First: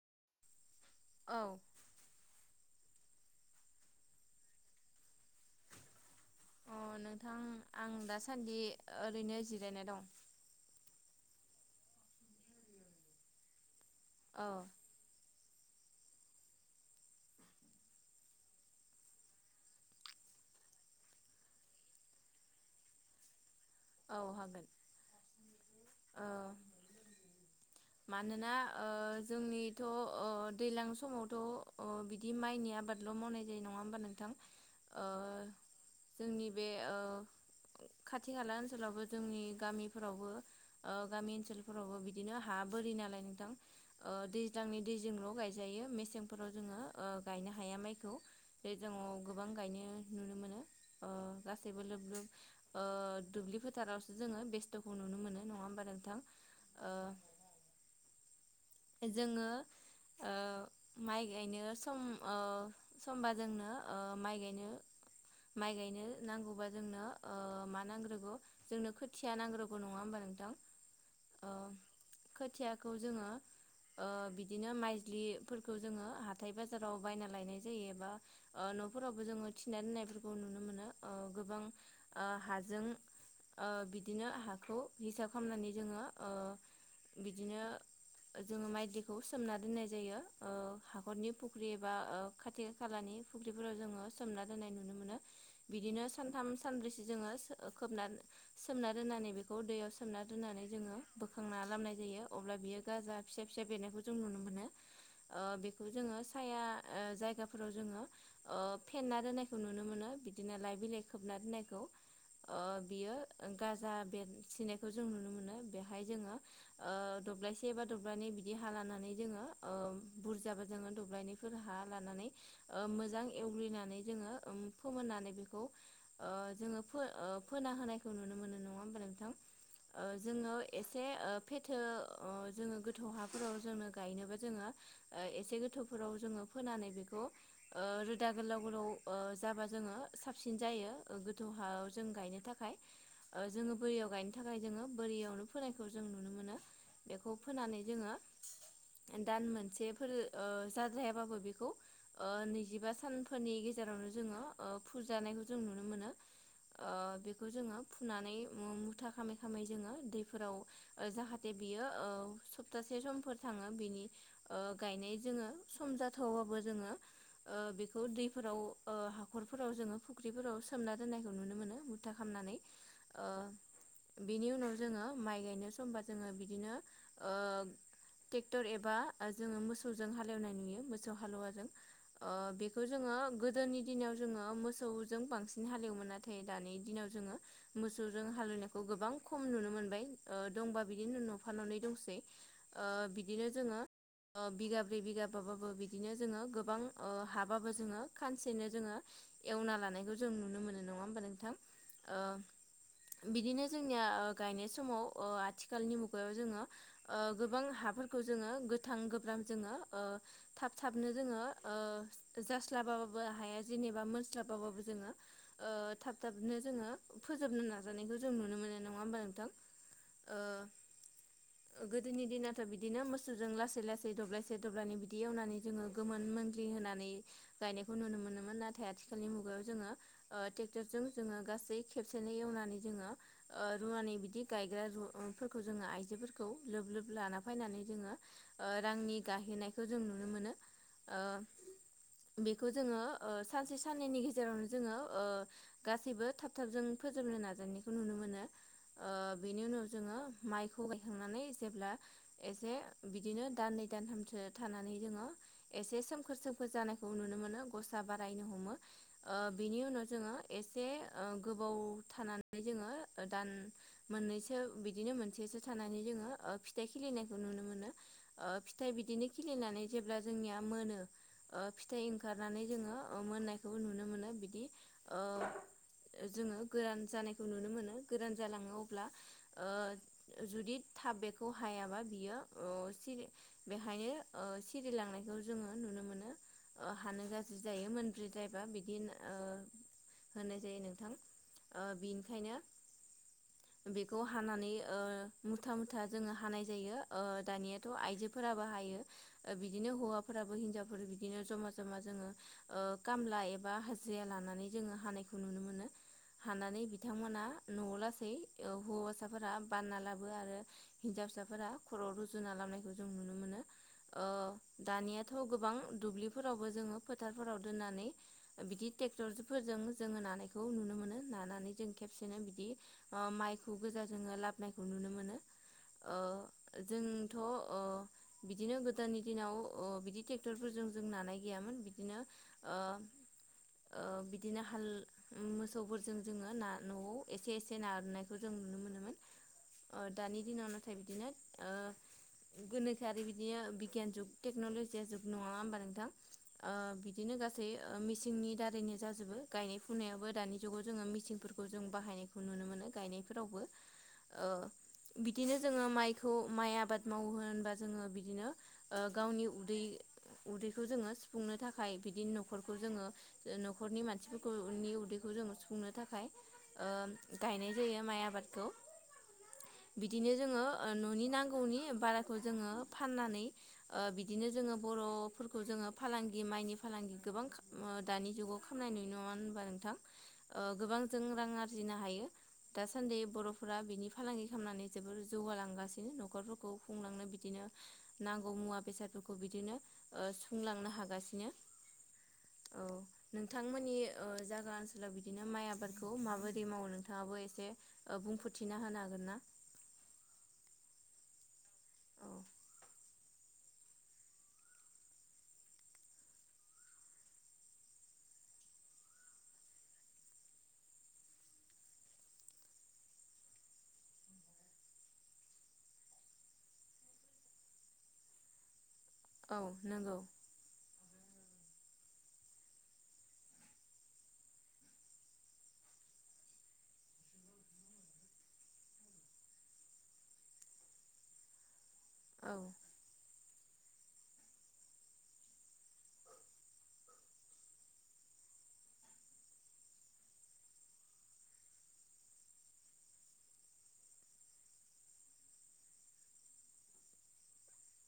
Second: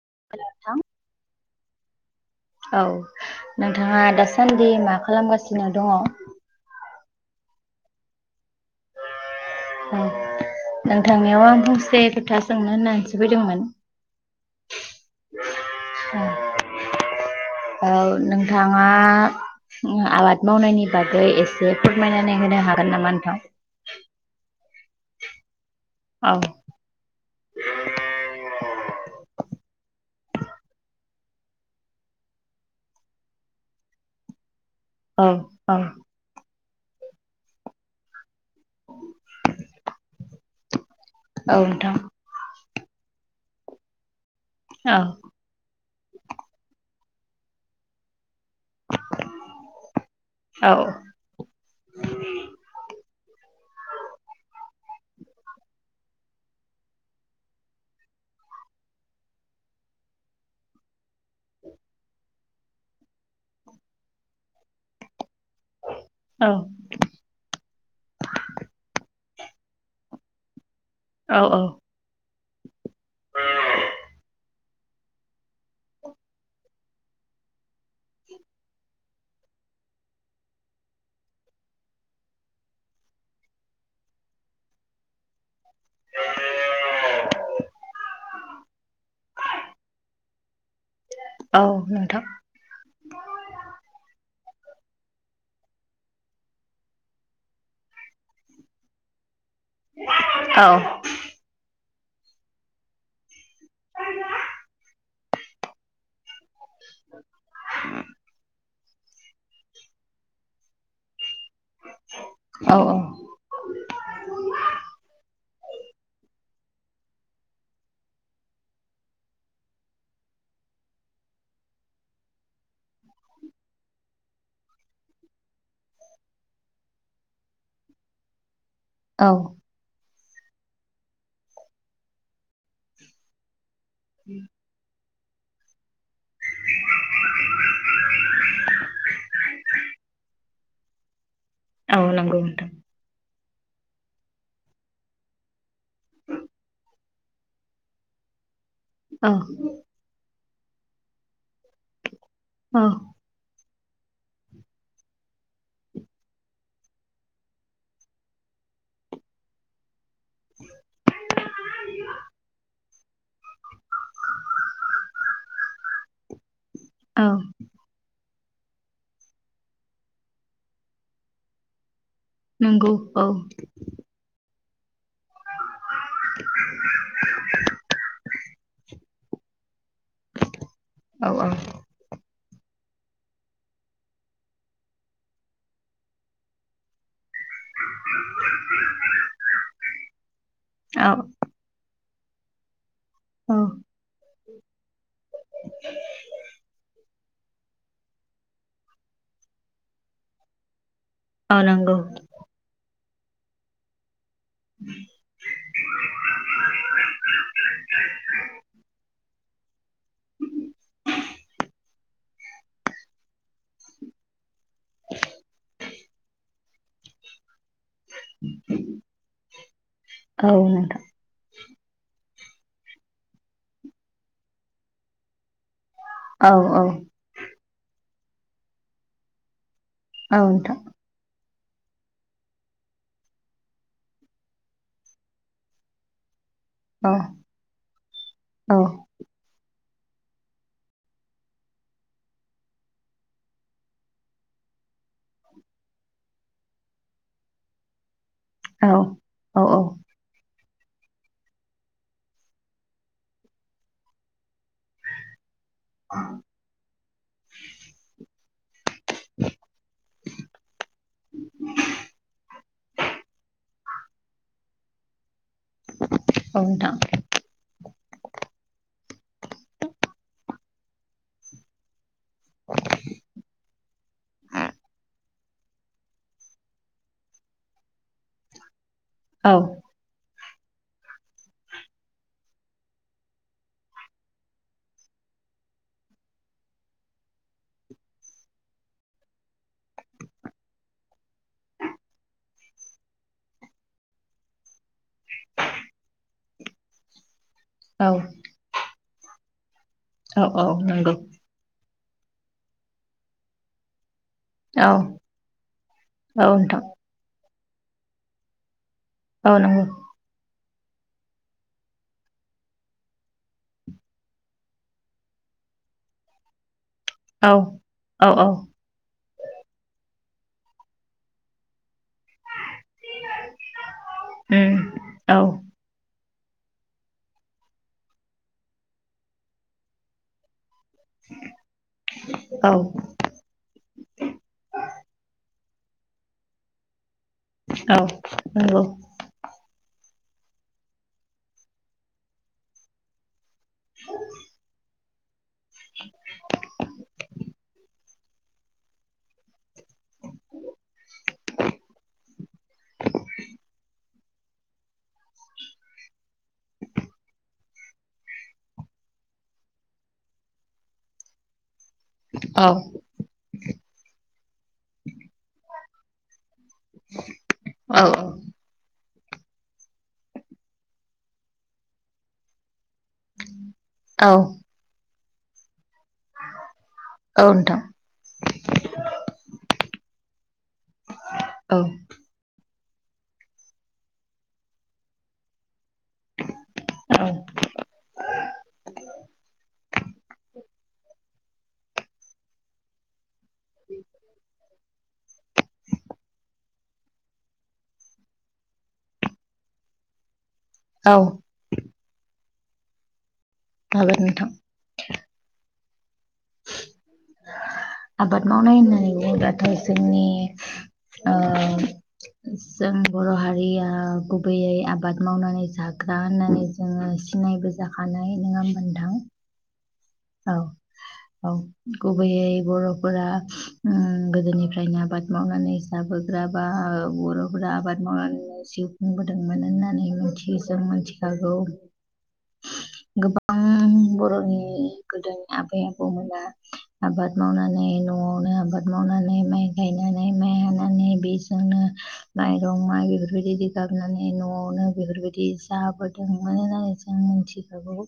[inaudible] [inaudible] औ नोंथाङा दासान्दि मा खालामगासिनो दङ अ नोंथां आं दासान्दि ओरैनो जिरायनाय दं नोंथांनियाव आं फंसे खोथा सोंनो होननानैसो फैदोंमोन औ औ नोंथांआ आबाद मावनायनि बागै एसे फोरमायनानै होनो हागोन नामा नोंथां औ हागोन औ मानोना जोंनि [inaudible] दैज्लां समावथ' बिदि माइनि आबादल' मावनाय जायो नङा होमबा नोंथां ओ औ औ जोंनि बे खाथि खाला ओनसोलावबो जोंनि गामिफोरावबो गामि औ ओनसोलफोरावबो नोंथां बिदिनो हा बोरि नालाय नोंथां सिजांनि औ दैजोंल' गायजायो मेसेंफोराव जोङो गायनो हाया माइखौ जे जोंङाव गोबां गायनो नुनो मोनो औ गासैबो लोब लोब बे फोारावसो जोङो बेस्थ'खौ नुनो मोनो नङा होमबा नोंथां जोङो माइ गायनो सम समबा जोंनो माइ गायनो [inaudible] माइ गायनो औ नांगौबा जोंनो मा नांग्रोगौ जोंनो खोथिया नांग्रोगौ नङा होनबा नोंथां औ ओ औ खोथियाखौ जोङो बि बिदिनो माइजलिफोरखौ जोङो हाथाय बाजाराव बायना लायनाय जायो एबा न'फोरावबो जोङो थिना दोननायफोरखौ नुनो मोनो गोबां हाजों बिदिनो हाखौ हिसाब खालामनानै जोङो बिदिनो जोङो माइदिखौ सोमना दोननाय जायो हाखरनि औ फुख्रि एबा नोंथां खाथि खालानि फुख्रिफोराव जोङो सोमनानै नुनो मोनो बिदिनो सानथाम सानब्रैसो जोङो खोब सोमना दोननानै बे दैयाव सोमना औ दोननानै जोङो बोखांना लामनाय जायो अब्ला बियो गाजा फिसा फिसा बेनायखौ जों नुनो मोनो बेखौ जोङो साया जायगाफोराव जोङो फेना दोननायखौ नुनो मोनो बिदिनो लाइ बिलाइ खोबना दोननायखौ औ बियो गाजा बेर सिनायखौ जों नुनो मोनो बेहाय जोंओ [inaudible] दब्लायसे एबा दब्लनै बिदि हा लानानै जोङो बुरजाबा जोङो दब्लायनफोर हा लानानै मोजां एवग्लिनानै जोङो फोमोननानै फोना होनायखौ नुनो मोनो नङा होमबानो औ बिथां जोङो एसे फेथो जोङो गोथौ हाफोराव जोङो गायनोबा जोङो एसे गोथौफोराव जोङो फोनानै बेखौ रोदा गोलाव गोलाव जाबा जोङो साबसिन जायो दहायाव औ जों नंगौ गायनो नोंथां थाखाय जोङो बोरियाव गायनो थाखाय जोङो बोरियावनो फोनायखौ जों नुनो मोनो बेखौ फोनानै जोङो औ दान मोनसेफोर जाद्रायाबाबो बेखौ औ नैजिबा सानफोरनि जोङो फुजानायखौ जों नुनो मोनो जोंओ फुनानै मुथा खामै खामै जाहाते बियो सपतासे समफोर थाङो बिनि गानाय जोङो सम जाथवाबाबो जोङो औ ओ बेखौ दै फोराव हाखरफोराव जोङो फुख्रिफोराव सोमना दोननायखौ नुनो मोनो। मुथा खालामनानै नंगौ औ बेनि उनाव जोङो माइ गायनो समबा जोङो बिदिनो ओ टेक्टर एबा जोङो मोसौ मोसौफोरजों हालेवनाय नुयो मोसौ औ औ हालौवाजों ओ बेखौ जोङो गोदोनि दिनाव जोङो मोसौजों बांसिन हालेवोमोन नाथाय दानि दिनाव जोङो मोसौजों हालौवनायखौ गोबां खम नुनो मोनबाय ओ दंबा औ बिदिनो नफा न'नै दंसै। ओ बिदिनो जोङो ओ बिगाब्रै बिगाबाबाबो बिदिनो जोङो गोबां ओ हाबाबो जोङो खानसेनो जोङो एवना लानायखौ जों नुनो मोनो नङा होमबा नोंथां। अ नंगौ। ओ बिदिनो जोंनिया गायनाय समाव ओ आथिखालनि मुगायाव जोङो ओ गोबां हाफोरखौ जोङो गोथां गोब्राब जोङो ओ थाब-थाबनो जोङो ओ जास्लाबाबो हाया जेनेबा मोनस्लाब बाबो जोङो थाब-थाबनो जोङो फोजोबनो नाजा नाजानायखौ जों नुनो मोनो नङा होम्बा नोंथां ओ औ नोंथां गोदोनि दिनाथ' बिदिनो मोसौजों लासै-लासै दब्लायसे दब्लायनै बिदि एवनानै जोङो गोमोन औ मोनग्लि औ होनानै गायनायखौ नुनो मोनोमोन नाथाय आथिखालनि मुगायाव जोङो ओ औ नोंथां टेक्टरजों गासै खेबसेनो एवनानै जोङो ओ रुवानि बिदि गायग्रा रुफोरखौ जोङो आइजोफोरखौ खौ लोब-लोब औ लाना फैनानै जोङो ओ औ रांनि गाहे खौ जों नुनो मोनो ओ बेखौ जोङो ओ सानसे साननैनि गेजेरावनो जोङो ओ गासैबो थाब-थाबजों फोजोबनो नाजानायानायखौ नुनो मोनो औ औ बेनि उनाव जोङो माइखौ खौ गायखांनानै जेब्ला एसे बिदिनो दाननै दानथामसो थानानै जोङो एसे सोमखोर-सोमखोर जानायखौ नुनो मोनो गसा बारायनो हमो। ओ बिनि उनाव जोङो से ओ गोबाव थानानै जोङो मोनैसो बिदिनो मोनसेसो थानानै जोङो ओ औ फिथाइ नोंथां खिलिनायखौ नुनो मोनो ओ फिथाइ बिदिनो खिलिनानै जेब्ला जोंनिया मोनो ओ फिथाइ ओंखारनानै जोङो मोननायखौ नुनो मोनो बिदि ओ जोङो गोरान जानायखौ नुनो मोनो गोरान जालाङो अब्ला औ ओ जुदि थाब बेखौ हायाबा बियो ओ सिरि बेहायनो ओ सिरिलांनायखो खौ जोङो नुनो मोनो ओ हानो गाज्रि जायो मोनज्रिद्रायबा बिदि ओ होननाय जायो नोंथां ओ बिनिखायनो बेखौ हानानै ओ मुथा-मुथा जोङो हानाय जायो ओ ‌ दानियाथ' औ आइजोफोराबो हायो बिदिनो औ हौवाफोराबो औ हिनजावफोर नंगौ बिदिनो जमा जमा जोङो खामला एबा हाजिर लानानै औ जोङो हानायखौ नुनो मोनो औ हानानै नोंथां बिथांमोना न' लासै हौवासाफोरा औ नंगौ बानना लाबो आरो हिन्जाव फिसाफोरा खर'आव रुजुना लाबनायखौ जों नुनो मोनो। ओ दानियाथ' गोबां दुब्लिफोरावबो जोङो औ फोथारफोराव दोननानै औ औ बिदि ट्रेक्टरजों जोङो नानायखौ नुनो मोनो जों खेबसेनो बिदि ओ माइखौ गोजा जोङो उम लाबोनखौ नुनो मोनो औ ओ जोंथ'ओ बिदिनो गोदोनि दिनाव ओ बिदि ट्रेक्टरफोरजों जों नानाय गैयामोन बिदिनो औ नंगौ औ ओ- ओ बिदिनो हाल मोसौफोरजों जोङो ना न'आव एसे-एसे औ औ नोंथां नानायखौ औ औ जों नुनो मोनोमोन ओ दानि दिनाव नाथाय बिदिनो ओ गोनोआरि बि बिदिनो बिगियान जुग टेक्नलजि जुग नङा होमबा नोंथां ओ बिदिनो गासै ओ मासिंनि दारैनो गायनाय फुनायावबो दानि जुगाव जोङो मेचनफोरखौ जों बाहायनायखौ नुनो मोनो गायनायफोरावबो। ओं। बिदिनो जोङो माइखौ माइ आबाद मावो होनबा जोङो बिदिनो गावनि उदै उदैखौ जोङो सुफुंनो थाखाय। थाखाय बिदिनो न'खरखौ जोङो न'खरनि मानसिफोरखौनि उदैखौ जोंङो सुफुंनो थाखाय गायनाय जायो माइ आबादखौ बिदिनो जोङो न'नि नांगौनि बाराखौ जोङो फाननानै बिदिनो जोङो बर'फोरखौ जोङो फालांगि माइनि फालांगि गोबां दानि जुगाव खालामनाय नङा होनबा नोंथां गोबां जों रां आरजिनो हायो। दासान्दि बर'फोरा बिनि फालांगि खालामनानै जोबोर जौगालांगासिनो। बिदिनो न'खरफोरखौ खुंलांनो बिदिनो नांगौ मुवा बेसादफोरखौ बिदिनो सुंलांनो हागासिनो औ नोंथांमोननि जागा। बिदिनो माइ आबादखौ माबोरै मावो नोंथाङाबो एसे बुंफोरथिना होनो हागोनना? औ। औ हागोन नोंथां। आबाद मावनाय होनोबाथ' जोंनि औ। जों बर' हारिया गुबैयै आबाद मावनानै जाग्रा होननानै जोङो। सिनाय बोजाखानाय नङा होनबा नोंथां औ। नंगौ औ। औ गुबैयै बर'फोरा ओ गोदोनिफ्रायनो आबाद मावनानै जाबोग्रा बा बर'फोरा आबाद मावनानै जिउ खुंबोदोंमोन होननानै मिथियो जों मिथिखागौ। औ [unintelligible] गोबां बर'नि गोदोनि आबै आबौमोना आबाद मावनानै न'आवनो आबाद मावनानै माइ गायनानै माइ हानानै बेजोंनो माइरं माइ बेफोर बायदि न'आवनो बेफोर बायदि जाबोदोंमोन आरो मिथिखागौ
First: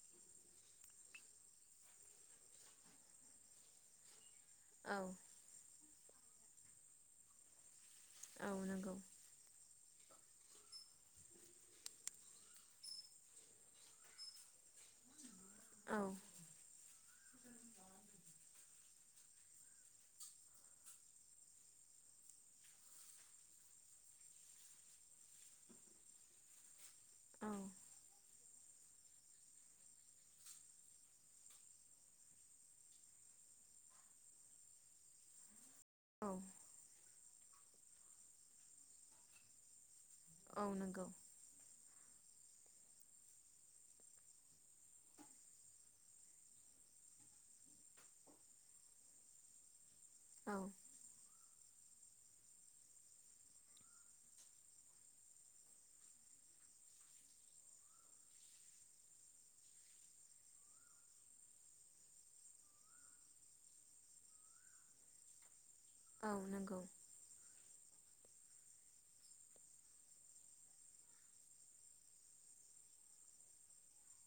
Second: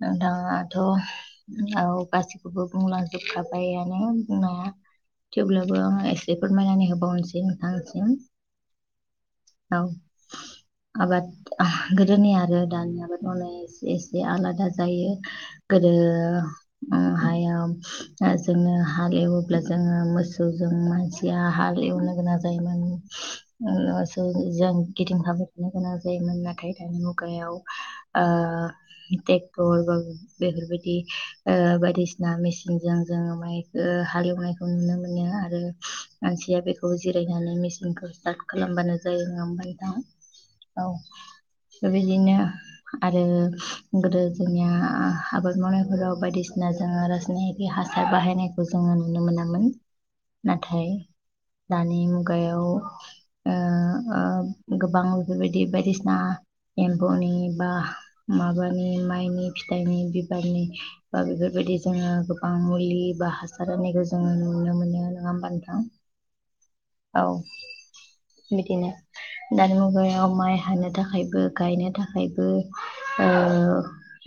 नोंथाङाथ' औ गासिखौबो बुंलांजोबखाबायानो बुंनाया औ थेवब्लाबो आं एसे फोरमायनानै होबावनोसै नोंथांसिम औ नंगौ औ आबाद गोदोनि आरो दानि आबाद मावनाया एसे एसे आलादा जायो। गोदो औ उम हायाव जोङो हालेवोब्ला जोङो मोसौजों मानसिया हा गोनां जायोमोन मोसौजों गिदिंफाबाय थानो गोनां जायोमोन नाथाय औ मुगायाव ओ ट्रेक्टर बा बेफोर बायदि‌ ओ बायदिसिना मेसिनजों जोङो माइ हालेवनायखौ नुनो मोनो आरो मानसिया बेखौ जिरायनानै मेसिनखौ स्टार्ट खालामबानो जायो नङा होनबा नोंथां औ बेबायदिनो आरो गोदो जोंनिया आबाद मावनाय बायदिसिना जोङो रासायनारि हासार बाहायनायखौ जोङो नुनो मोनामोन। औ नाथाय दानि मुगायाव ओ ओ गोबां बेफोरबायदि बायदिसिना एम्फौनि बा माबानि माइनि फिथाइनि बिबारनि ओ बेफोर बायदि जोङो गोबां मुलि बा हासार होनायखौ जोङो नुनो मोनो नङा होमबा नोंथां। औ नंगौ। औ बिदिनो दानि मुगायाव माइ हानो थाखायबो गायनो थाखायबो ओ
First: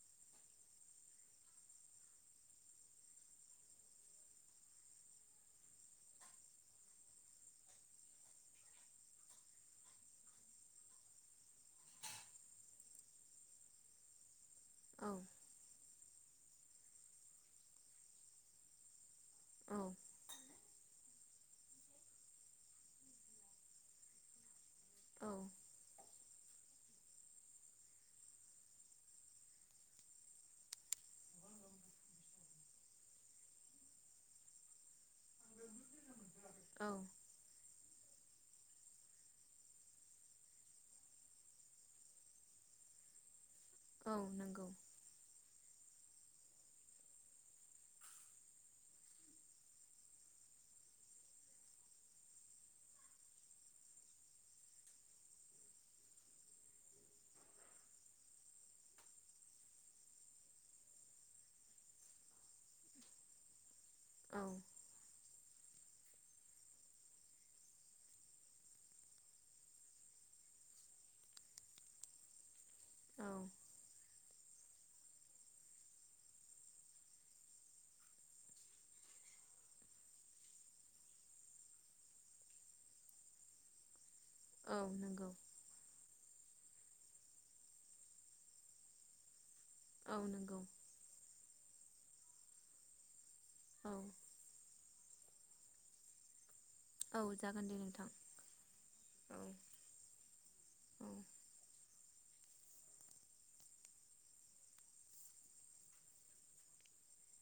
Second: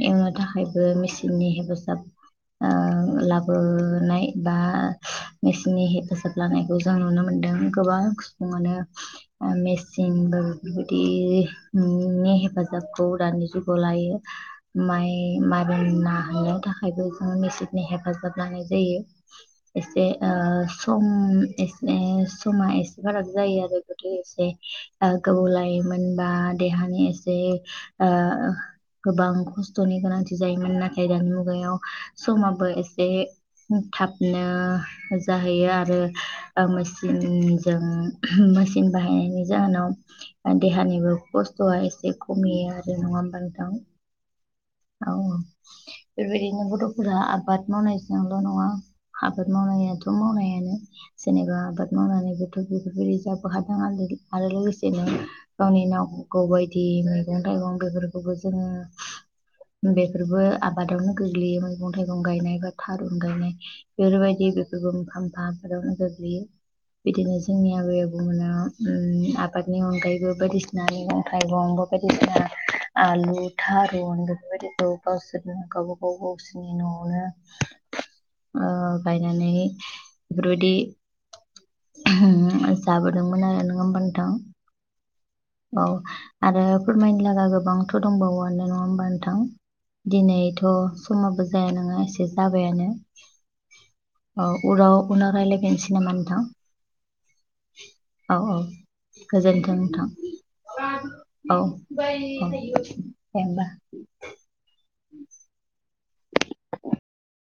एवनो थाखायबो मेचिननि हेफाजाब ओ लाबोनाय बा मेसिननि हेफाजाब लानायखौ जों नुनो मोनदों। नुदों गोबां सुबुंआनो मेचिन बो बेफोर बायदि नि हेफाजाबखौ दानि जुगाव लायो। औ माइ मारोन नाहैैनो थाखायबो जों मेसेननि हेफाजाब लानाय जायो। औ एसे ओ सम एसे समा एसे फाराग जायो आरो गोदो एसे औ गोबाव लायो मोन बा देहानि एसे ओ गोबां खस्थ'नि गोनांथि जायोमोन नाथ गेदान मुगायाव समाबो एसे थाबनो जाहैयो आरो ओ औ मेसिनजों मेसिन बाहायनायनि जाहोनाव देहानिबो खस्थ'आ एसे खमियो आरो नों नंआ ओमबा नोंथां? औ नंगौ औ बेबायदिनो गथ'फोरा आबाद मावनायजोंल' नङा आबाद मावनायाथ' मावनायानो जेनेबा आबाद मावनानैबोथ' बेफोरबायदि जाबो हो आलि बादि आरो लोगोसेनो गावनि नांगौ बायदि मैगं थाइगं बेफोरखौबो जोङो बेफोरबो आबादावनो गोग्लैयो मैगं थाइगं गायनाय बा थारुन गायनाय औ बेफोरबायदि बेफोरबो मोनफा मोनफा आबाद आवनो गोग्लैयो बिदिनो जोंनि आबै आबौमोनहा ओम आबादनि अनगायैबो बायदिसिना मैगं थाइगं बेफोबादिना औ आलु था मोनगोन बेबादिखौ गावसोरनो गावबा गाव‌ गावसिनि न'आवनो ओ बायनानै बेफोरबायदि ओ होम जाबोदोंमोन आरो नोंङा ओमबा नोंथां? औ नंगौ औ आरो फोरमायनो लागा गोबांथ' दंबावोआनो नङा होमबा नोंथां औ नंगौ दिनैथ' समाबो जाया नङा एसे जाबायानो औ औ उराव उनाव रायलायबावनि सै नामा नोंथां औ जागोन दे नोंथां औ औ औ गोजोनथों नोंथां औ औ दे ओमबा उम